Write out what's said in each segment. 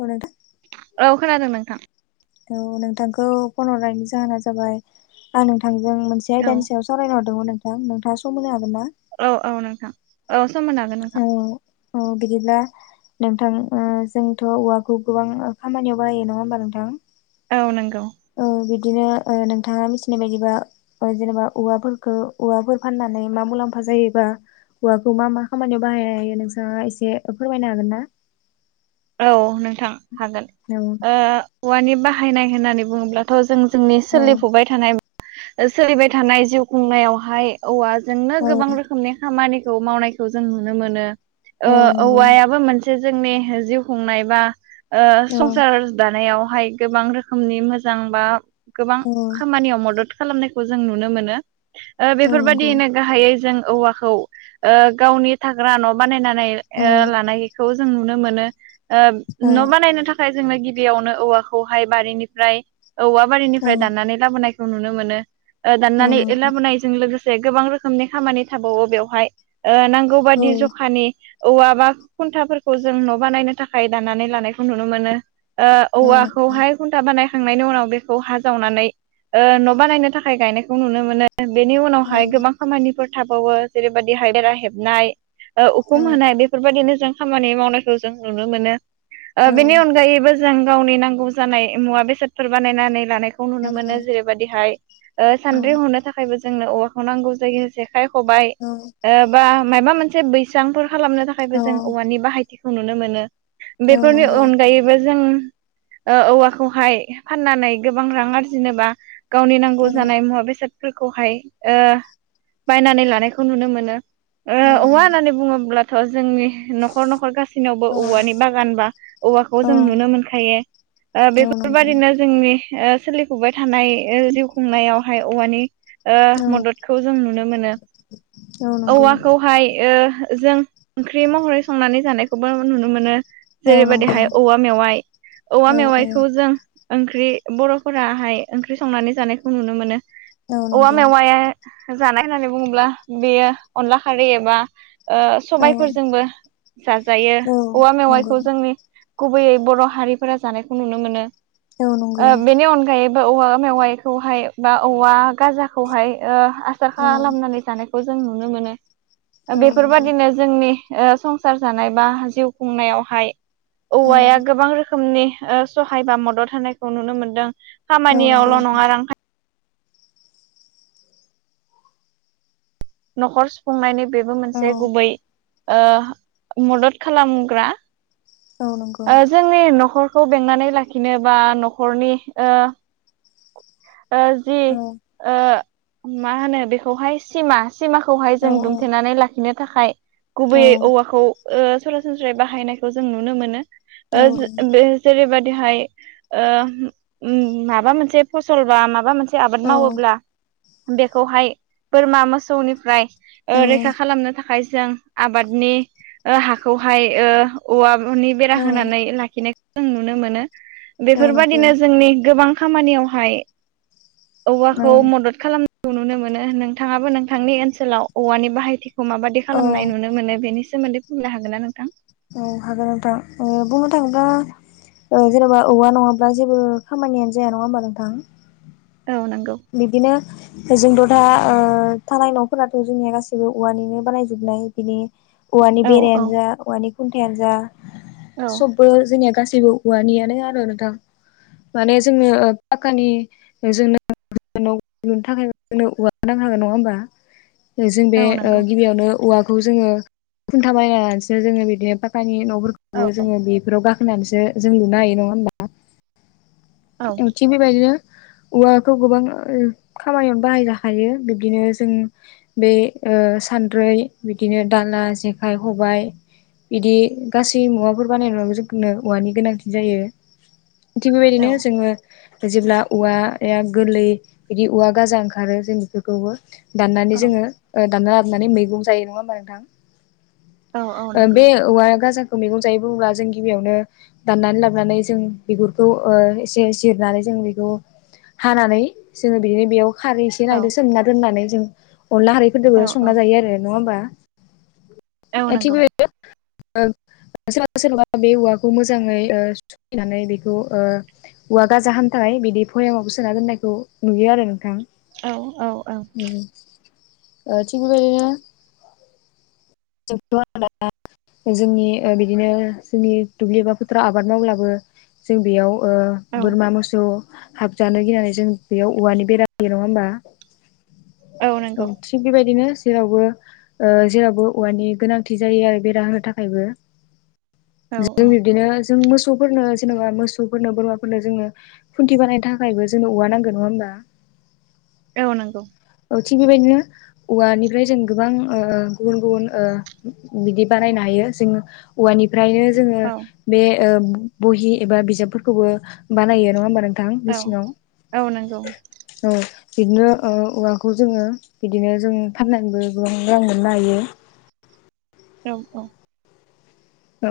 औ नोंथां औ खोनादों नोंथां। औ नोंथांखौ फन हरनायनि जाहोना जाबाय आं नोंथा थांजों मोनसे औ आयदानि सायाव सावरायनो हरदोंमोन नोंथां नोंथाङा सम होनो हागोन ना? औ औ नोंथां औ सम होनो हागोन नोंथां। औ औ बिदिब्ला नोंथां ओ जोंथ' औवाखौ गोबां खामानियाव बाहायो नङा होमबा नोंथां? औ नंगौ औ बिदिनो ओ नोंथाङा मिथिनाय बायदिबा ओ जेनेबा औवाफोरखो औवाफोर फाननानै मा मुलाम लाम्फा जायोबा हौवाखौ मा मा खामानियाव बाहायनो हायो नोंसाङा एसे फोरमायनो हागोन ना? औ नोंथां हागोन औ ओ औवानि बाहायनाय होननानै बुङोब्लाथ' जों जोंनि औ सोलिफुबाय थानाय सोलिबाय थानाय जिउ खुंनायावहाय औवा जोंनो औ गोबां रोखोमनि खामानिखौ मावनायखौ जों नुनो मोनो औ ओ नंगौ औवायाबो मोन से जोंनि जिउ खुंनाय बा ओ औ संसार दानायाव हाय गोबां रोखोमनि मोजां बा गोबां औ खामानियाव मदद खालामनायखौ जों नुनो मोनो ओ औ नंगौ बेफोरबायदियैनो गाहायै जों औवाखौ ओ गावनि थाग्रा न' बानायनानै औ ओ लानायखौ जों नुनो मोनो। ओ औ न' बानायनो था खाय जोंनो गिबियावनो औवाखौहाय बारिनिफ्राय औवा बारिनिफ्राय औ दाननानै लाबोनाय खौ नुनो मोनो। औ ओ ाननानै नंगौ लाबोनायजों लोगोसे से गोबां रोखोमनि खामानि थाबावो बेवहाय, ओ नांगौ बादि जखानि औवा बा खुन्थाफोरखौ जों न' बानायनो थाखाय दाननानै लानायखौ नुनो मोनो। ओ औ नंगौ औवाखौहाय खुन्था बानाय खांनायनि उनाव बेखौ हा जावनानै ओ न' बानायनो थाखाय गायनायखौ नुनो मोनो। बेनि औ उनावहाय गोबां खामानिफोर थाबावो जेरैबादिहाय देरा हेबनाय। उखुम होनाय बेफोरबायदिनो जों खामानि मावनायखौ जों नुनो मोनो। औ ओ बेनि अनगायैबो जों गावनि नांगौ जानाय मुवा बेसादफोर बानायनानै लानाय खौ नुनो मोनो। जेरैबायदिहाय ओ सानद्रि हनो थाखायबो जोंनो औवाखौ नांगौ जायो। जे खाय, खबाय औ बा माबा मोनसे बैसांफोर खालामनो थाखायबो जों औवानि बाहायथि खौ नुनो मोनो। औ बेफोरनि नंगौ अनगायैबो जों ओ औवाखौहाय फाननानै गोबां रां आरजिनो बा गावनि नांगौ औ नंगौ औ जानाय मुवा बेसादफोरखौहाय ओ बायनानै लानायखौ नुनो मोनो। ओ औ औवा होननानै बुङोब्लाथ' जोंनि न'खर न'खर गासिनावबो औवानि बागान बा औवाखौ जों नुनो मोनखायो। ओ औ नंगौ बेफोरबायदिनो जोंनि ओ सोलिफुबाय थानाय जिउ खुंनायावहाय औवानि ओ औ मददखौ जों नुनो मोनो। औ नंगौ औवाखौहाय ओ जों ओंख्रि महरै संनानै जानायखौबो नुनो मोनो। औ नंगौ औ जेरैबायदिहाय औवा मेवाइ, औवा औ मेवाइखौ जों ओंख्रि बर'फोराहाय ओंख्रि संनानै जानायखौ नुनो मोनो। औ औवा नंगौ मेवाया जानाय होननानै बुङोब्ला, बेयो अनला खारै एबा ओ औ औ सबायफोरजोंबो जाजायो। औवा नंगौ मेवाइखौ जोंनि गुबैयै बर' हारिफोरा जानायखौ नुनो मोनो। औ नंगौ ओ बेनि अनगायै‌ बो औवा मेवाइखौहाय बा औवा गाजाखौहाय ओ आसार औ खालामनानै जानायखौ जों नुनो मोनो। औ नंगौ औ नंगौ औ नंगौ औ बेफोरबायदिनो जोंनि ओ संसार जानाय बा जिउ खुंनायावहाय औ औवाया गोबां रो खोमनि ओ सहाय बा मदद होनायखौ नुनो मोनदों। औ खामानियावल' नङा रांखान न'खर सुफुंनायनि बेबो मोनसे गुबै ओ मदद खालामग्रा। ओ जोंनि न'खरखौ बेंनानै लाखिनो बा न'खरनि ओ ओ जि ओ मा होनो बेखौहाय सिमा सिमाखौहाय जों दुमथेनानै लाखिनो थाखाय गुबैयै औवाखौ ओ सरासनस्रायै बाहायनायखौ जों नुनो मोनो ओ बे जेरैबादि हाय‌ ओ उम माबा मोनसे फसल‌ बा माबा मोनसे आबाद मावोब्ला बेखौहाय बोरमा मोसौनिफ्राय ओ रैखा खालामनो थाखाय जों आबादनि ओ हाखौहाय ओ औवा नि बेरा होनानै लाखिनायखौ जों नुनो मोनो। नंगौ बेफोरबायदिनो जोंनि गोबां खामानियावहाय औवाखौ मदद खालाम खौ नुनो मोनो। नोंथाङाबो नोंथांनि ओनसोलाव औवानि बाहायथि खौ माबादि औ खालामनाय औ नुनो मोनो, बेनि सोमोन्दै बुंनो हागोन ना नोंथां? औ हागोन नोंथां। ओ बुंनो थाङोब्ला जेनेबा औवा नङाब्ला जेबो खामानियानो जाया नङा होमबा नोंथां? औ नंगौ बिदिनो जों द दा ओ थानाय न'फोराथ' जोंनिया गाैसैबो औवानिनो बानायजोबनाय। बिनि उवानि औ औ बेरायानो जा औवानि खुन्थायानो जा औ सबबो जोंनिया गासै बो उवानियनो नोंथां माने जोंनो पाक्कानि जोंनो [unintelligible] लुनो थाखाय औवाखौ नांखागोन नङा होमबा? जों बे औ ओ नंगौ गिबियावनो उवाखौ जोङो खुन्था बानायना लानोसो जोङो बिदिनो पाकानि न' फोरखौबो औ जोङो बेफोराव गाखोनानैसो जों लुनो हायो नङा होमबा औ थिक बेबायदिनो औवा त' गोबां ओ खामानियावनो बाहायनो हायो बिबदिनो जों बे सानद्रै न्द्रै बिदिनो दाला जेखाइ हबाय बिदि गासै मुवाफोर बानायनायावबो जोंफोरनो औवानि गोनांथि जायो थिग औ बेबायदिनो जोङो जेब्ला औवा यागोरलै बिदि औवा गाजा ओंखारो जों बेफोरखौबो दाननानै औ जोङो ओ दानना लाबनानै मैगं जायो नङा होमबा नोंथां औ औ ओ नंगौ बे औवा गाजाखौ मैगं जायो बुङोब्ला जों गिबियावनो दाननानै लाबोनानै जों बिगुरखौ ओ एसे एसे जिरनानै जों जों बेखौ हानानै जोङो बेनो बेयाव खारै एसे औ होनायदो सोमना दोननानै जों अनला औ हारैफोरजोंबो औ संना जायो आरो नङा होमबा औ थिक नंगौ बेबादिनो ओ सोरबा सोरनबा बे औवाखौ मोजाङै ओ सुरकिनानै बेखौ ओ औवा गाजा हाम थानाय बिदि भयामावबो सोना दोननायखौ नुयो आरो नोंथां औ औ औ ओ थिक बेबायदिनो [unintelligible] जोंनि ओ बिदिनो जोंनि दुब्लि एबा फोथाराव आबाद मावब्लाबो जों बेयाव ओ औ बोरमा मोसौ हाब जानो गिनानै जों बेयाव औवानि बेराबो होयो नङा होमबा औ थिग बेबायदिनो जेरावबो ओ जेरावबो औवानि गोनांथि जायो आरो बेरा होनो थाखायबो औ औ जों बिब्दिनो जों मोसौफोरनो जेन'बा मोसौफोरनो बोरमाफोरनो जोङो खुन्थि बानायनो थाखा यबो जोंनो औवा नांगो नङा होमबा औ नंगौ थिग बेबायदिनो औवानिफ्राय जों गोबां ओ गुबुन गुबुन ओ बिदि बानायनो हायो जों औवानि फ्रायनो जोङो औ बे बहि एबा बिजाबफोरखौबो बानायो नङा होमबा नों थां औ मिसिनाव औ नंगौ औ बिदिनो ओ औवाखौ जोङो बिदिनो जों फाननानैबो गोबां रां मोननो हायो औ औ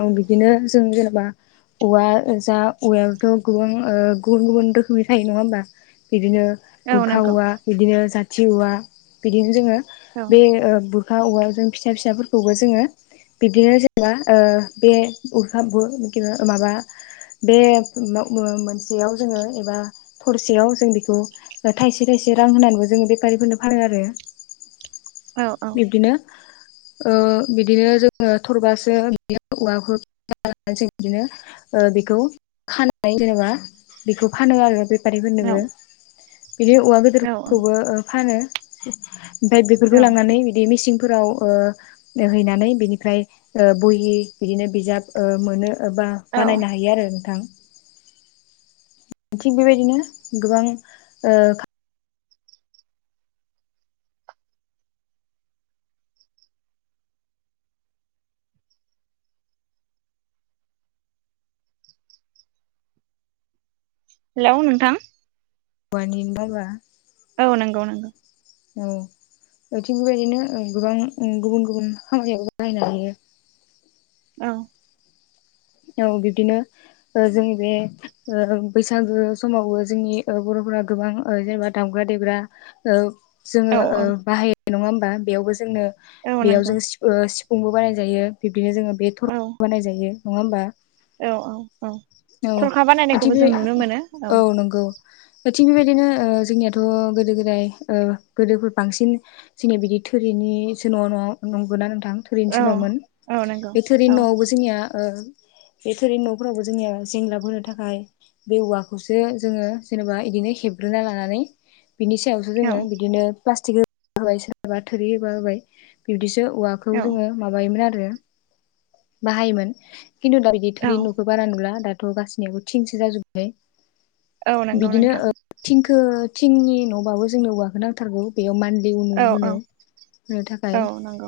औ बिदिनो जों जेन'बा औवा जा औवायावथ' गोबां ओ गुबुन गुबुन रोखोमनि थायो नङा होमबा बिदिनो औ बुरखा नंगौ औवा बिदिनो जाथि औवा बिदिनो जोङो औ औ बे ओ बु रखा औवाजों फिसा फिसाफोरखौबो जोङो बिब्दिनो जेनेबा ओ बे [unintelligible] माबा बे मो-मोनसेयाव जोङो एबा थरसेयाव जों बेखौ थाइसे थाइसे एसे रां होनानैबो जोङो बेफारिफोरनो फानो आरो‌ [inaudible] बिब्दिनो ओ बिदिनो जोङो थरबासो औवाखौ [unintelligible] जों बिदिनो ओ बेखौ खानानै जेनेबा बेखौ फानो आरो बेफारिफोरनोबो बिदिनो औवा औ गोदोरफोरखौबो फानो ओमफ्राय बेफोरखौ लांनानै बिदि मिसिंफोराव ओ हैनानै बिनिफ्राय ओ बहि बिदिनो बिजाब ओ मोनो बा औ बानायनो हायो आरो नोंथां थिग बेबायदिनो गोबां ओ हेलौ नोंथां [unintelligible] औ नंगौ नंगौ औ थिग बेबायदिनो गोबां गुबुन गुबुन खामानियाव बाहनायनो हायो। औ। औ बिब्दिनो ओ जों बे बैसागो समावबो जोंनि ओ बर' ग गोबां जेनेबा दामग्रा देग्रा जोङो औ ओ औ बाहायनायो नङा होमबा बेयावबो जोंनो औ बेयाव नंगौ जों अमबो बानाय जायो बिब्दिनो जोङो बे थर औ बानायजायो नङा होमबा। औ औ औ औ थरखा मथि बानायनायखौबो बे जों नुनो मोनो औ नंगौ। द थिग बेबायदिनो ओ जोंनियाथ' गोदो गोदाय ओ गोदोफोर बांसिन जोंनिया बिदि थोरिनिसो न' नंगौ ना नोंथां। थोरिनिसो औ न'मोन औ नंगौ बे थोरिनि औ न'आवबो जोंनिया ओ बेथोरै न'फोरावबो जोंनिया जेंलाब होनो थाखाय बे औवाखौसो जोङो जेनेबा इदिनो हेबग्रोना लानानै बिनि सायावसो औ जोङो बिदिनो प्लास्टिक होबा होबाय सोराबा थोरि होबा होबाय बिबदि औवाखौ औ जोङो माबायोमोन आरो बाहायोमोन खिन्थु दा बिदि औ थोरि न'खौ बारा नुला दाथ' गाससिनिबो थिंसो जाजोबबाय औ नंगौ नोंथां थिंनि न'बाबो जोंनि औवाखौ नांथारगौ बेयाव मान दै नु औ औ होनो होनो थाखाय औ नंगौ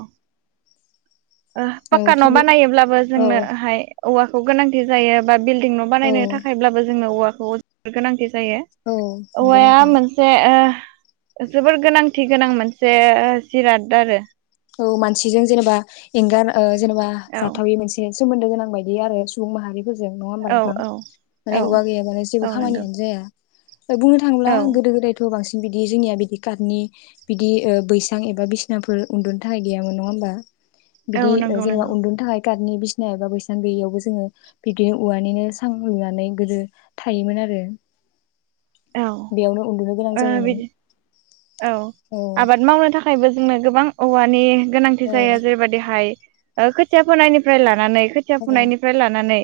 औ पाक्का न' थिं बे बानायोब्लाबो औ जोंनोहाय औवाखौ गोनांथि जायो बा बिल् बिलदिंं न' औ बानायनो थाखायब्लाबो जोंनो औवाखौ गोनांथि। जायो औ नंगौ औवाया नोंथां मोनसे ओ जोबोर गोनांथि गोनां मोनसे ओ जिराद आरो औ मानसिजों जेनेबा एंगार ओ जेनेबा औ जाथावयि मोनसे सोमोन्दो गोनां बायदि आरो सुबुं माहारि जों नङा होमबा औ नोंथां औ औ माने अवा गैयाबालाय जेबो औ नंगौ खामानियानो जाया। बुंनो थांङोब्ला औ गोदो गोदायथ' बांसिन बिदि जोंनिया बिदि काटनि बिदि ओ बैसां एबा बिसिनाफोर उन्दुनो थाखाय गैयामोन नङा होमबा औ बिदि ओ नंगौ जेनेबा नंगौ उन्दुनोनि थाखाय खादनि बिसिना एबा बैसना गैयियावबो जोङो बिबदिनो औवानिनो सां लुनानै गोदो थायोमोन आरो आरो। औ ओ जायोमोन बिदि औ आबाद मावनो थाखाय थाखायबो जोंनो गोबां औवानि गोनांथि औ जायो जेरैबायदिहाय ओ खोथिया फोनायनिफ्राय लानानै खोथिया औ फुनायनिफ्राय लानानै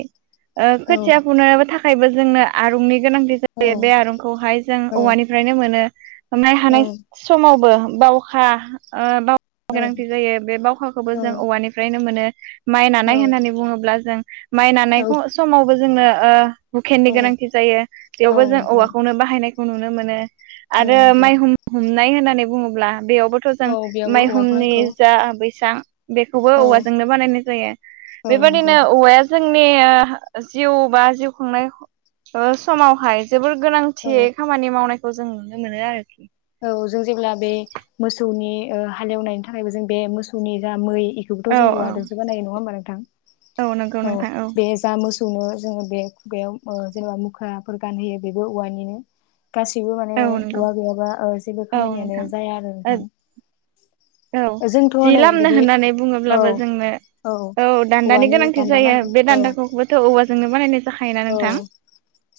ओ औ खोथिया फुनो थाखायबो जोंनो आरुंनि गोनांथि औ जायो बे आरुं खौहाय जों औ औवानिफ्रायनो मोनो हनाय हानाय समावबो बावखा ओ बावखा औ गोनांथि जायो बे बावखाखौबो जों औ औवानिफ्रायनो मोनो माइ नानाय औ होननानै बुङोब्ला जों माइ औ नानायखौ समावबो जोंनो ओ हुखेननि औ गोनांथि जायो औ बेयावबो जों नंगौ औवाखौ खौनो बाहायनायखौ नुनो मोनो औ आरो नंगौ माइ ह हमनाय होननानै बुङोब्ला बेयावबोथ' जों औ बेयावबो औवाखौ माइहुमनि नांगौ जा बैसां बेखौबो औ औवाजोंनो बानायनाय जायो औ बेबायदिनो नंगौ औवाया जोंनि ओ जिउ बा जिउ खुंनाय समावहाय जोबोर गोनां। खाथियै औ खामानि मावनायखौ जों नुनो मोनो आरोखि औ जों जेब्ला बे मोसौनि ओ हालेवनायनि थाखायबो जों बे मोसौनि जा मै। औ बेखौबोथ' जों औवा दोंसो बानायो नङा होमबा नोंथां औ बे जा मोसौ सौनो जोङो बे खुगायाव जेनेबा मुख्राफोर गानहोयो बेबो औवानिनो गासैबो माने औ नंगौ औवा गैयाबा जेबो औ खामानियानो नोंथां जाया आरो नोंथां। औ जोंथ' जि नै लामनो बिदि होननानै औ बुङोब्लाबो जोंनो औ दान्दानि औवानि गोनांथि दान्दा जायो नांगोन बे औ दान्दाखौबोथ' औवाजोंनो बानायनायसै। औ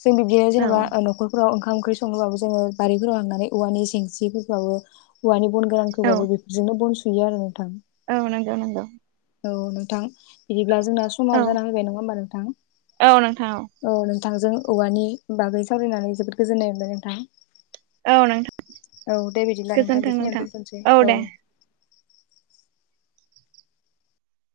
जों बिब्दि औ जेनेबा न'खरफोराव ओंखाम ओंख्रि सङोबाबो जोङो बारिफोराव हांनानै औवानि जेंस्रिफोरबाबो औवानि बन गोरानखौबाबो बेफोरजोंनो बन सुयो आरो नोंथां। औ नांगौ नगौ। औ नोंथां बिदिब्ला जोंना औ समाबो जाना फैबाय नङा होमबा नोंथां औ औ नोंथां औ नों नोंथांजों औवानि बागै सावरायनानै जोबोद गोजोन्नाय मोनबाय नोंथां। औ नोंथां औ दे बिदिब्ला नोंथां बेखिनिययावनो दोनथ'सै औ।